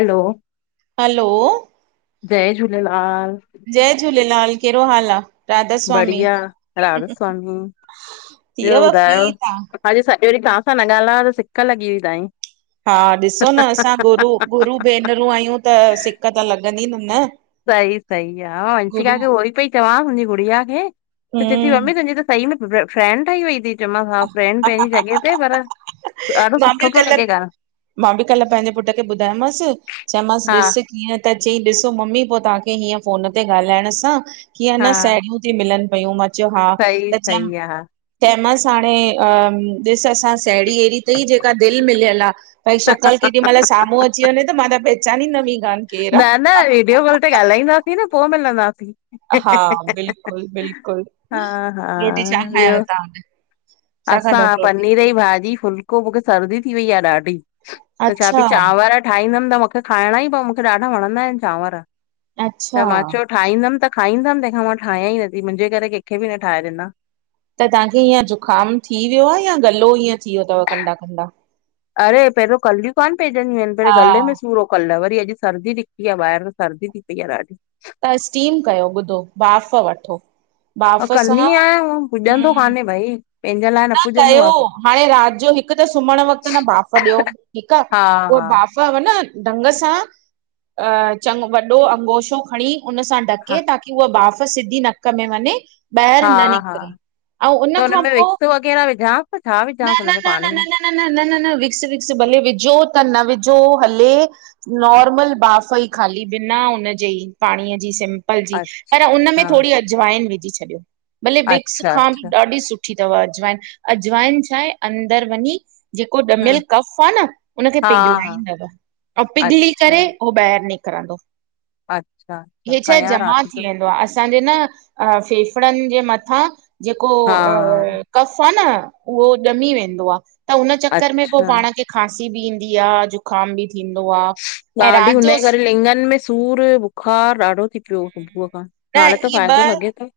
हलो hello जय झूलेलाल जय झूलेलाल, कहिॾो हाल आ? राधा स्वामी बढिया, राधा स्वामी, ॿियो थियव ॿुधायो? फ्री तां? अॼु सॼो ॾिह तव्हां सां न ॻाल्हायो त सिक लॻी हुई ताईं। हा ॾिसो न असां गुरू, गुरू भेनरूं आहियूं त सिक त लॻंदी न, न। सही, सही आ वंशिका गुरू खे उहो ई पेई चवां मुहिंजी गुड़िया खे, त चए थी हम्म मम्मी तुंहिंजी त सही में फ्रेंंड ठही वई थी चयो मास हा फ्रेंंड पंहिंजी जॻह ते पर ॾाढो मां सुठो बि पियो कल, लॻे ॻाल्हि, मां बि कल पंहिंजे पुट खे ॿुधायोमांसि चयोमांसि ॾिस हा हीअं त चईं ॾिसो मम्मी पोइ तव्हांखे हीअं फ़ोन ते ॻाल्हाइण सां कीअं न हा साहेड़ियूं ती मिलनि पियूं मा चयो हा सही त च सही आ, हा चेमसि हाणे अ ॾिस असां साहेड़ी अहिड़ी उते ई जेका दिलि मिलियल आ, भई शिकिल् केॾी महिल साम्हूं अची वञे त मा त प चंदीनवी कान केर आ। हुते ॻाल्हाईंदासीं न पोइ मिलंदासीं। हा, बिल्कुलु, हा बिल्कुलु, हा, रोटी छा ॿियो खायांव तव्हां छा खाधव असां रोटी? पनीर ई भाॼी फुल को मूंखे सर्दी थी वई आ ॾाढी, त छा अच्छा पई चांवर ठाहींदमि त मूंखे खाइणा ई प मूंखे ॾाढा वणंदा आहिनि चांवर, अच्छा त मा चयो ठाहींदमि त खाईंदमि तंहिंखां मा ठाहिय ई नथी मुंहिंजे करे कंहिंखे बि न ठाहे ॾिना त तव्हांखे हीअ ज़ुकामु थी वियो आ या गलो ईअं थी वियो थव कंडा, कंडा। अरे पहिरों कलियूं कान पइंजदियूं आहिनि पर हा गले में सूर हो। कल्ह वरी अॼु सर्दी निकती आ ॿाहिरि, सर्दी थी पई आ ॾाढी। त स्टीम कयो ॿुधो भाफ़ वठो। मा बाफ़ कंदी सां आहियां हु पुॼंदो हम्म कान्हे भई। पंहिंजे लाइ न पुॼंदो कयो आहे कुझु। हाणे राति जो हिकु त सुम्हण वक़्त न भाफ़ ॾियो ठीकु आ, हा उह हा भाफ़ पोइ, न ढंग सां अ चंगो वॾो अंगोशो खणी उन सां हा ढके, ॿा ताकि उहा बाफ़ सिधी नक में वञे ॿाहिरि न हा निकिरे, ऐं उन खां पोइ केरा विझा न, न, न, न, न न, न न, न न, विक्स, विक्स भले विझो त न विझो हले नॉर्मल बाफ ई ख़ाली बिना हुनजे ई पाणीअ जी सिम पल जी अच्छा पर उन में थोरी अजवाइन विझी छॾियो भले विक्स अच्छा खां बि अच्छा ॾाढी सुठ ठी थव अजवाइन, अजवाइन छा आहे अंदरि वञी जेको हम्म ॼमियल कफ आ न उनखे हा हा पिघलाईंदव ऐं पिघली अच्छा करे उह ॿाहर निकरंदो अच्छा अच्छा हे छाए कयां जमा राति जो थी वेंदो आहे असांजे न अ फेफड़न जे मथां जेको हा अ कफ़ आ न उहो ॼमी वेंदो आह त उन चकर में अच्छा पाण खे खांसी बि ईंदी आह जुकाम बि थींदो आह ऐं रात जो लिंगन में सूर बुखार ॾाढो थी पियो सुबुह खां न हाणे त इहे फ़ाइदो ॿ लॻे तो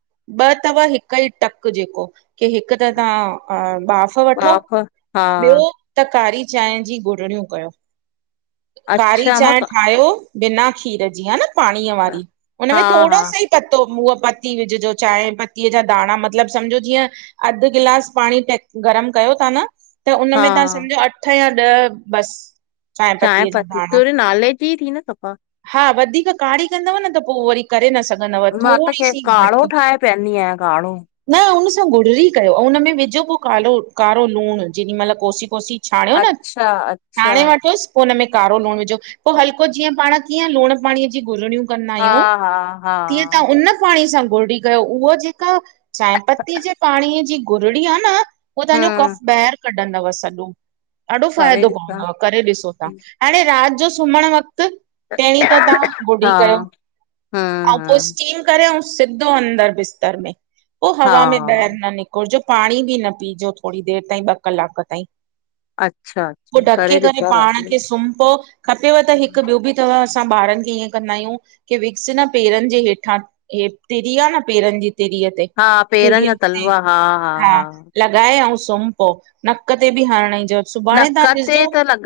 ॿ तव हिक ई टक जेको के हिक त तव्हां बाफ़ वठो हा। ॿियो त कारी चांहि जी गुरड़ियूं कयो। कारी अच्छा मां चांहि क- ठायो बिना खीर जीह न पाणीअ वारी हुनन हा में हा थोड़ो सो ही पतो उअ पती विझजो चाहि पत्तीअ जा दाणा मतिलब समझो जीअं अध गिलास पाणी त गरम कयो ता न त हा उनम में तव्हां समझो अठ या ॾह बस चाय चांहि पत्ती ततुर नाले जी थी न सफ़ा? हा वधीक कारी कंदव न त पो वरी करे न सघंदव थोरी सी घट उो ठाहे पहदी आय काड़ो न हुनन सां गुररी कयो अऊं उन में विझो पो कारो कारो लूण जेॾी महिल कोसी कोसी छाणियो न अच्छा अच्छा छाणे वठोस पो हुन में कारो लूण विझो पो हल्को जीअं पाण कीअं लूण पाणीअ जी घुरणियूं कंदा हा आहियूं हा हा तीअं तव्हां उन पाणी सां घुरड़ी कयो उहा जेका चहिपतीअ जे पाणीअ जी घुरड़ी आह न पो तव्हांजो हम्म कफ ॿाहिर कढंदव सॼो ॾाढो करे फ़ाइदो ॾिसां पवंदव करे ॾिसो तव्हां। हाणे रात जो सुम्हण वक़्त पहरीं त तव्हां हा गुडी कयो ऐं हम्म पो हम्म स्टीम करेऊ सिधो अंदर बिस्तर में उ हवा में हा बैहिर न निक घुरजो पाणी बि न पीजो थोरी देर ताईं ॿ कलाक ताईं। अच्छा अच्छा करे ॾिसां रात जो सुंपो पव खपेय त हिक ॿियो बि तव असां ॿारन खे ईअं कंदा आहियूं की विक्स न पेरन जे हेठां हे तिरी आह न पेरन जी तिरीअ ते हा पेरन तिरीअ जा ते तलवा हा हा हा लॻाए अऊं सुम पो नक ते बि हण जो सुभाणे नक तव्हां ते ॾिसजो त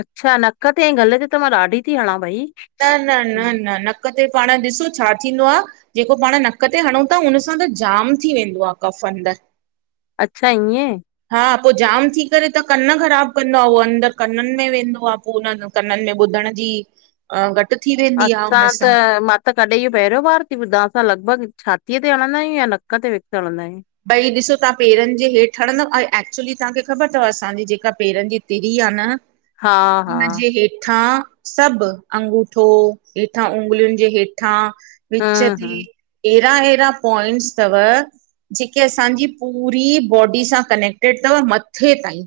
अच्छा नक ते गले ते त मा ॾाढी थी हणा भई। न न न न नक ते पाण ॾिसो छा थींदो आह जेको पाण नक ते हणूं ता हुन सां त जाम थी वेंदो आह कफ अंदर। अच्छा इएं। हा पो जाम थी करे त कन ख़राब कंदो आह उहो अंदर कनन में वेंदो आह पो हुन जो कनन में ॿुधण जी अ घट थी वई असां त म त कॾहिं इहो पहरियों बार थी ॿुधां असां लॻभॻ छ छातीअ ते हणदायूं या नक ते विक्स हला आहियूं। भई ॾिसो तव्हां पेरन जे हेठि हणंदव ऐं एक्चुली तव्हांखे ख़बर अथव असांजी जेका पेरन जी तिरी आहे न हा हा हुनजे हेठ हेठां सभ अंगूठो हेठां उंगलियुन जे हेठां विच हम्म ते हम्म एड़ा एड़ा पॉइंट्स तव जेके असांजी पूरी बॉडी सां कनेक्टेड थव मथे ताईं।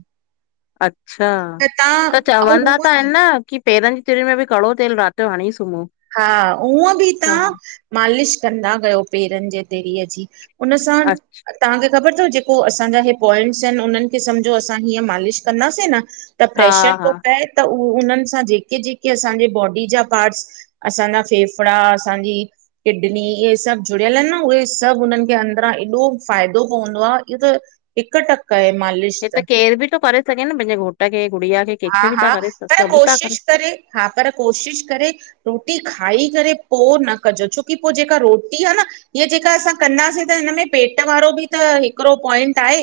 अच्छा त तव्हां त ऐं चवंदा हूअं त आहिनि न की पेरनि जी तुरीयुनि में बि कड़ो तेल राति जो हणी सुमो। हा उऊअं बि तव्हां मालिश कंदा कयो पेरनि जे तिरिय जी हुनन सां अच्छा तव्हांखे ख़बर अथ जेको असांजा ह पॉइंट्स आहिनि उन्हनि खे समझो असां हीअं मालिश कंदासीं न त हा प्रेशर थो हा पए त उह उन्हनि सां जेके जेके असांजे बॉडी जा पार्ट्स असांजा फेफड़ा असांजी किडनी इहे सभु जुड़ियल आहिनि न उहे सभु उननि खे अंदरां हेॾो फ़ाइदो पवंदो आहे इहो त हिक टक आहे मालिश त। केर बि तो करे। करे छॾयां पंहिंजे घोट खे गुड़ीया खे हा कंहिंखे बि था हा करे पर सभु था कोशिशि करे हा पर कोशिशि करे। रोटी खाई करे पो न कजो छोकी पोइ जेका रोटी आहे न हीअ जेका असां कंदासीं त हिन में पेट वारो बि त हिकिड़ो पॉइंट आहे।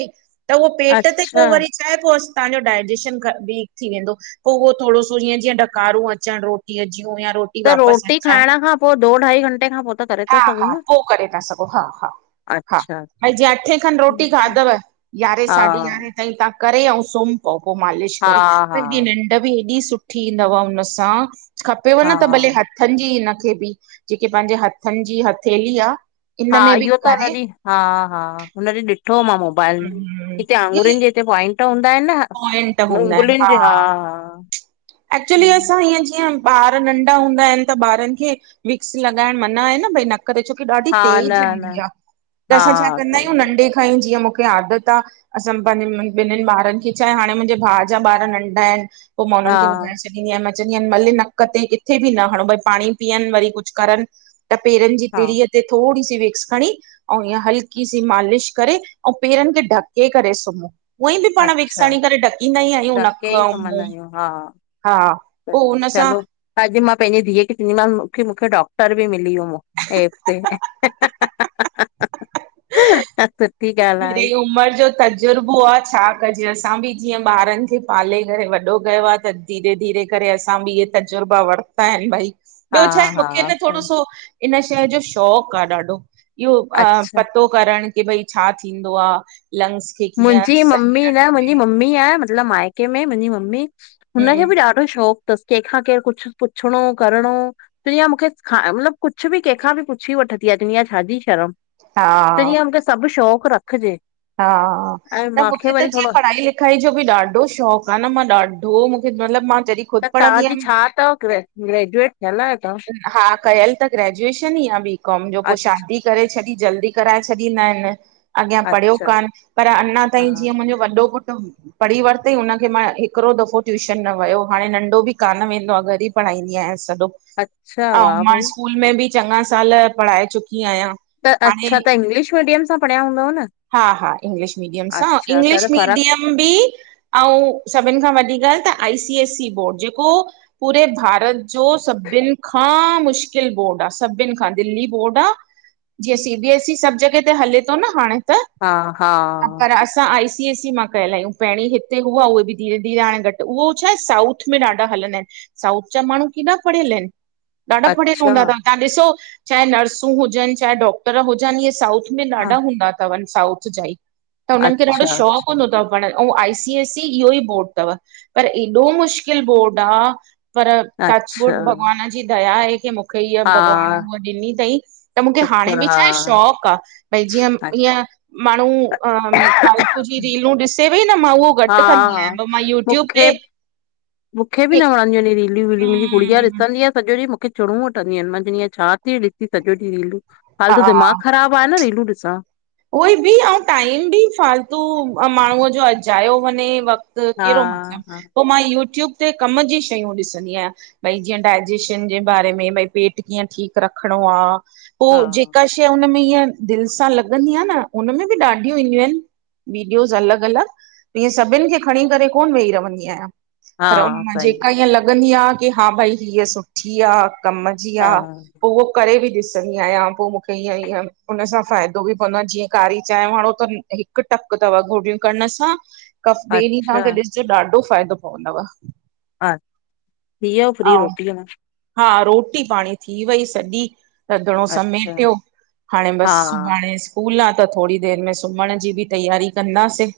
त उहो पेट ते अच्छा पोइ वरी छाहे पोइ तव्हांजो डाइजेशन [unintelligible] थी वेंदो पो उहो थोरो सो जीअं जीअं डकारूं अचनि रोटीअ जूं या रोट [unintelligible] त वापसि रोटी खाइण अचणु खां पोइ दो ढाई घंटे खां पोइ त करे था हा सघूं हा न पो करे था सघो हा हा हा अच्छा भई जीअं अठे खनि रोटी ठीकु खाधव यारहें आहे साढी यारहें ताईं तव्हां करे ऐं सुम पोव पोइ मालिश हा करे। हा हेॾी हा निंड बि हेॾी सुठी ईदव हुन सां खपेव न त भले ह हा हथनि जी हिनखे बि जेके पंहिंजे हथनि जी हथेली आह। हा इहो त हुन ॾींहुं हा हा हुन ॾीहु ॾिठो मा मोबाइल हिते आंगुरनि जे हिते पॉइंट हूंदा आहिनि न। पोवाइंट हूंदा आहिनि उंगलियुनि जे हा हा एक्चुली असां हअं जीअं ॿार नंढा हूंदा आहिनि। त ॿारनि खे विक्स लॻाइण मना आहे न। भई न करे छो की ॾाढी हा न तेज न हूंदी आहे त हा असां छा कंदा आहियूं सही नढ़े कान ही जीअं मूंखे आदत आहे असां पंहिंजे नि ॿारनि खे चाहे हाणे मुंहिंजे भाउ जा ॿार नंढा आहिनि पोइ मा हुननि हा खे ॿुधाए स ॾींदी आहिनि मा चंदीय आहिनि मले नक ते किथे बि न हणो भई पाणी पीअण वरी कुझु करनि त पेरनि जी हा तरीअ ते थोरी सी विक्स खणी अउ ईअं हल्की सी मालिश करे। ऐं पेरनि खे ढके करे सुमो। उअई बि पाण अच्छा सणी करे ढकींदा ई आहियूं। नक धके ई ऐं सुम्हंदा मुह आहियूं हा पोइ हुन सां त अॼु मां पंहिंजी धीउ खे चवंदीमांनि, मूंखे मूंखे डॉक्टर बि मिली वियो। ऐप ते। ॻाल्हि आहे मेरयी उमिरि जो तजुर्बो आ छा कजे? असां बि जीअं ॿारनि खे पाले करे वॾो कयो आह। त धीरे धीरे करे असां बि इहे तजुर्बा वर्ता आहिनि भाई, हा ॿियो छाहे मूंखे हा न थोरो सही सो इन शइ जो शौक़ु आह, ॾाढो इहो अ अच्छा पतो करणु की भई छा थींदो आह। लंग्स खे कीअं मुंहिंजी ममी सही न रखबे मुंहिंजी मम्मी आह, मतिलबु माइके में मुंहिंजी मम्मी हूं हुनखे बि ॾाढो शौक़ु थसि कंहिंखां केरु कुझु पुछणो करिणो दुनिया मूंखे मतलबु कुझु बि कंहिंखां बि पुछी वठंदी आह, दुनिया छाजी शर्म। हा त जींय हुनखे खे सब शौक़ रखजे। हा न मूंखे त जीअं पढ़ाई खाई जो बि ॾाढो शौक़ु आह, न मां ॾाढो मूंखे मतिलब मां जॾी त तव्हांजी छा तव? ग्रे ग्रेजुएट थियल तव्हां हा कयल त ग्रेजुएशन ई आ बी कॉम जो पो अ शादी करे छॾी, जल्दी कराए छॾींदा ईन। अॻियां पढ़ियो अच्छा कान, पर अञा ताईं हा जीअं मुंहिंजो वॾो पुटु पढ़ी वरितईं, हुनखे मां हिकिड़ो दफ़ो ट्यूशन न वियो हाणे नंढो बि कान वेंदो आ घर ई पढ़ाईंदीयांस सॼो। अच्छा! आउ वाह मां भई स्कूल में बि चङा साल पढ़ाए चुकी आहियां। त हाणे अच्छा, तां इंग्लिश मीडियम सां पढ़िया हूंदव न? हा हा इंग्लिश मीडियम सां अच्छा त इंग्लिश त फ़र्क़ु मीडियम बि अउं सभिनि खां वॾी ॻाल्हि त I C S E board, जेको पूरे भारत जो सभिनि खां मुश्किल बोर्ड आ, सभिनि खां दिल्ली बोर्ड आ। जीअं सी बीएस ई सभ जॻह ते हले तो न हाणे। हा हा पर त असां आई सी एस ई मां कयल आहियूं, पहिरीं हिते हुआ उहे बि धीरे धीरे हाणे घटि उहो छाहे साउथ में ॾाढा हलंदा आहिनि। साउथ जा माण्हू केॾा पढ़ियल आहिनि। ॾाढा पढ़ियल अच्छा हूंदा तव, तव्हां ॾिसो चाहे नर्सूं हुजनि चाहे डॉक्टर हुजनि इहे साउथ में ॾाढा हा हूंदा तव साउथ जा ई त हुननि खे ॾाढो अच्छा शौंक़ु अच्छा हूंदो तव पढ़ अउं आईसी एस ई इहो ई बोर्ड तव, पर एॾो मुश्किलु बोर्ड आ पर टचवुढ अच्छा भॻवान जी दया आहे, की मूंखे इअ हा भॻवान हूअ ॾिनी तईं त मूंखे हाणे शुखुर बि हा छाहे शौक़ु आ, भई जीअं अच्छा ईअं माण्हू अ फालतू जी रीलूं ॾिसे वेई न मां उह हा घटि कंदी हा आहियां, पर मां यूट्यूब मूंखे ते मूंखे बि न वणंदियूंइन रीलू वीलू, मुंहिंजी गुड़िया ॾिसंदी आ सॼो ॾींहुं मूंखे चीणूं वठंदी आहिनि, मांंचवंदीयां छा ती ॾिसी सॼो ॾीहु रीलूं फ़ालतू दिमाग़ ख़राबु आ न रीलूं ॾिसण। ओइ बि अउं टाइम बि फालतू माण्हूअ जो अजायो वञे वक़्त त हा कहिड़ो मतिलबु? हा पो मां यूट्यूब ते कम जी शयूं ॾिसंदी आहियां। भई जीअं डायजेशन जे बारे में, भई पेट कीअं ठीकु रखिणो आ? पो हा जेका शइ हुनमें ईअं दिलि सां लॻंदी आ न, उनमें बि ॾाढियूं ईंदियूं आहिनि। वीडियोस अलॻि अलॻि ईअं सभिनि खे खणी करे कोन वेही रवंदी आहियां। पर हुन हा मां सही जेका ईअं लॻंदी आ, की हा भई हीअ सुठी आ कमु जी हा आ पो उह करे बि ॾिसंदी आहियां, पो मूंखे ईअं ईअं उन सां फ़ाइदो बि जीअं कारी चांहि वारणो त हिकु टक तव गोरियूं करण सां कफ ॿिए ॾींहुं अच्छा खां त ॾिसजो ॾाढो फ़ाइदो पवंदव। हा थी व्यय फ्री ऐं रोटी मां? हा, रोटी पाणी थी वई सॼी। रधिणो अच्छा समेटियो हाणे हा बसि सुभाणे स्कूल आ त थोड़ी देरि में सुमहण जी बि तैयारी कंदासि।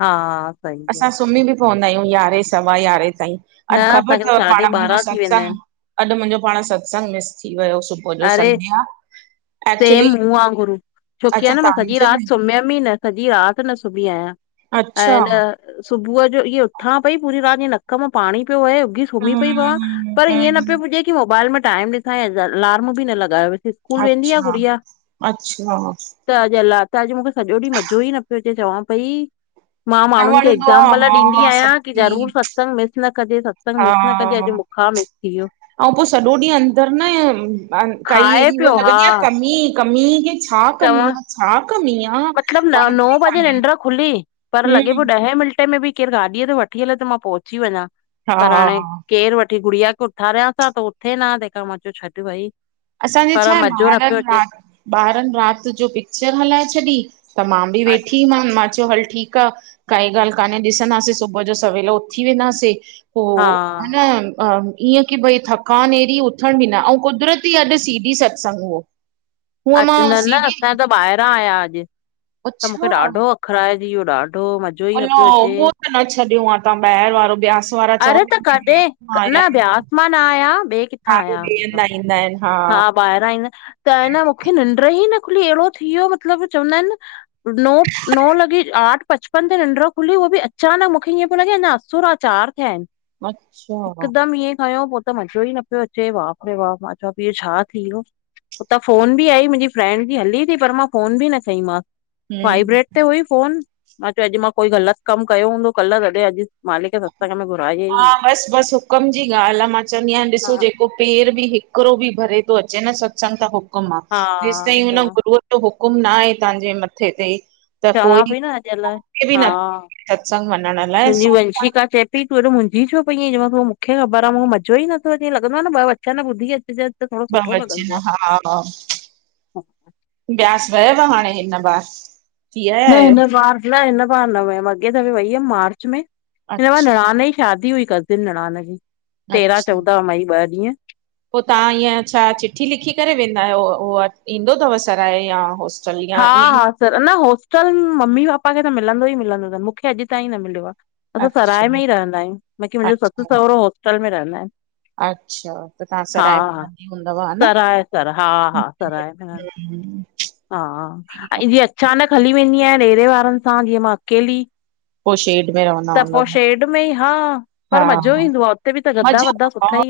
हा सही असां आहे सुम्ही बि पवंदा आहियूं, यारहें सवा यारहें ताईं। न अॼु ख़बर असांखे त तव साढी पाण मुंहिंजो ॿारहां थी वेंदा आहिनि सत्संग, अॼु मुंहिंजो पाण सत्संग मिस थी वियो सुबु अरे सेम मूं वांगुरु छोकी आ अच्छा न मां सॼी तव्हांजो राति बि सुम्हियमि ई न सॼी राति न सुम्ही आहियां, अच्छा ऐं न सुबुह जो इय उथां पई पूरी राति जी नक मा पाणी पियो वहे उघी सुम्ही पई पवां हम्म पर ईअं न पियो हम्म पुॼे की मोबाइल में टाइम ॾिसां या अलार्म बि न लॻायोसि। अच्छा अच्छा त अॼु अला, त अॼु मुखे सॼो ॾींहुं मज़ो ई न पियो अचे चवां पई मा न माण्हुनि खे वणंदो आहे एग्ज़ाम्पल ॾींदी हा आहियां की सच्ची ज़रूर सां सत्संग मिस न कजे सत्संग मिस न कजे अॼु मूंखां मिस थी वियो। अऊं पो सॼो ॾींहुं अंदर न काई खाए अहिड़ी हूअ पियो न हा लॻंदी आ कमी कमी छा कमी चवां आ छा कमी आ, मतलब न नौ वणंदी ई बजे कान्हे। निंड खुली पर लॻे पयो हम्म ॾहें मिंटे में भी। केर गाॾीअ ते वठी हले त मां पोहुची वञा, पर हाणे हा केरु वठी गुड़िया खे उथारियांस आ त उथे न हा, तहिखां मा चयो छॾ भई। असांजे पर छा आहे, [unintelligible] मज़ो न ॿार पियो इन। अचे ॿारनि राति जो पिक्चर हलाए छॾी, त मा बि अ- वेठी मान मां चयो हल ठीकु आ, काई ॻाल्हि कोान्हे ॾिसंदासे सुबुह जो सवेल उथी वेंदासे। हा पोइ हन ईअं कि भई थकान अहिड़ी उथण बि न ऐं कुदिरत दी अॼु सी डी सतसंग हो, हूअं अच मा न सी न डी असां त ॿाहिरां आया अॼु, त मुखे ॾाढो अख़राइंजी वयो ॾाढो मज़ो ई न अला, पियो अचे हुओ त न छॾियो आ तां ॿाहिरि वारो बयासि वारा अरे त कॾहिं क्वंदा [unintelligible] न ब्यास आहिन मां न आया ॿिए किथां ॿि आया हंधा ईंदा आहिनि हा ॿाहिरां ईंदा आहिन, त न मुखे निंड ई न खुली अहिड़ो थी वियो मतिलबु, चवंदा आहिनि नो नौ लॾे आठ पचिप पंज नंढड़ो खुली उहो बि अचानक मुखे ईअं पियो लॻे अञा असुर आ, चारि थिया आहिनि। अच्छा हिकदम इएंं खंयों पोइ त मज़ो ई न पियो अचे बाप रे बाप त बि इहो छा थी वियो? हुतां फोन बि आई मुंहिंजी फ्रेंड बि हलीं थी पर मां फोन बि न खईं मांस। हम्म वाइब्रेड ते हुई फ़ोन, मां चयो अॼु मां कोई ग़लति कमु कयो हूंदो कल तॾहिं अॼु मालिक सत्संग में घुरायई हा, ई न बसि बसि हुकम जी ॻाल्हि आ मां चवंदी आयां ॾिसो हा जे पो पेर बि हिकिड़ो भी भरे थो अचे न सतसंग त हुकम आ, हा जेसि ताईं हुन चवां गुरुअ हुकुम न आहे तांजे मथे ते त कोई चवां पई न अॼु अलाए बि [unintelligible] सत्संग वञण लाइ सो रीशिका चेए ती तू ऐॾो मुंझ ईऐं छो पई ऐं चयोमांस, मुखे ख़बर आ मज़ो ई नथो अ जीअं लॻंदो आ न ॿ वचन ॿुधी अचिजनि। ॿ वचन, हा हा हा, ब्यास वयव हाणे हिन बार थी आया न आहियो हिन बार, न हिन बार न वयमि अॻे दफे वई हुयमि मार्च में। हिन बार अच्छा निणान जी शादी हुई कजिंन निणान जी तेरहं अच्छा चौदा मई, ॿ ॾींहं। पोइ तां ईअं, छा चिठी लिखी करे वेंदा आहियो, उहो ईंदो ॾींदो तव सराए या होस हा हा सर न होस्टल मम्मी पापा खे त मिलंदो ई मिलंदो तनि, मुखे अॼु ताईं न मिलियो आ। असां सराए में अच्छा ई रहंदा आहियूं, बाक़ी मुंहिंजो ससु अच्छा सहुरो होस्टल में रहंदा आहिनि। अच्छा, त तां हा सराय में हा नंढी हूंदव हा न? सराय सर हा हा सराय में [unintelligible] हा, ऐं जीअं अचानक हली वेंदी आहियां ॾेरे वारनि सां जीअं मा अकेली पोइ शेड में रवन्दी। त पोइ शेड में ई हा, पर मज़ो ईंदो आ, उते बि त गदा ॿदा मज़ो सुठा ई आहिनि।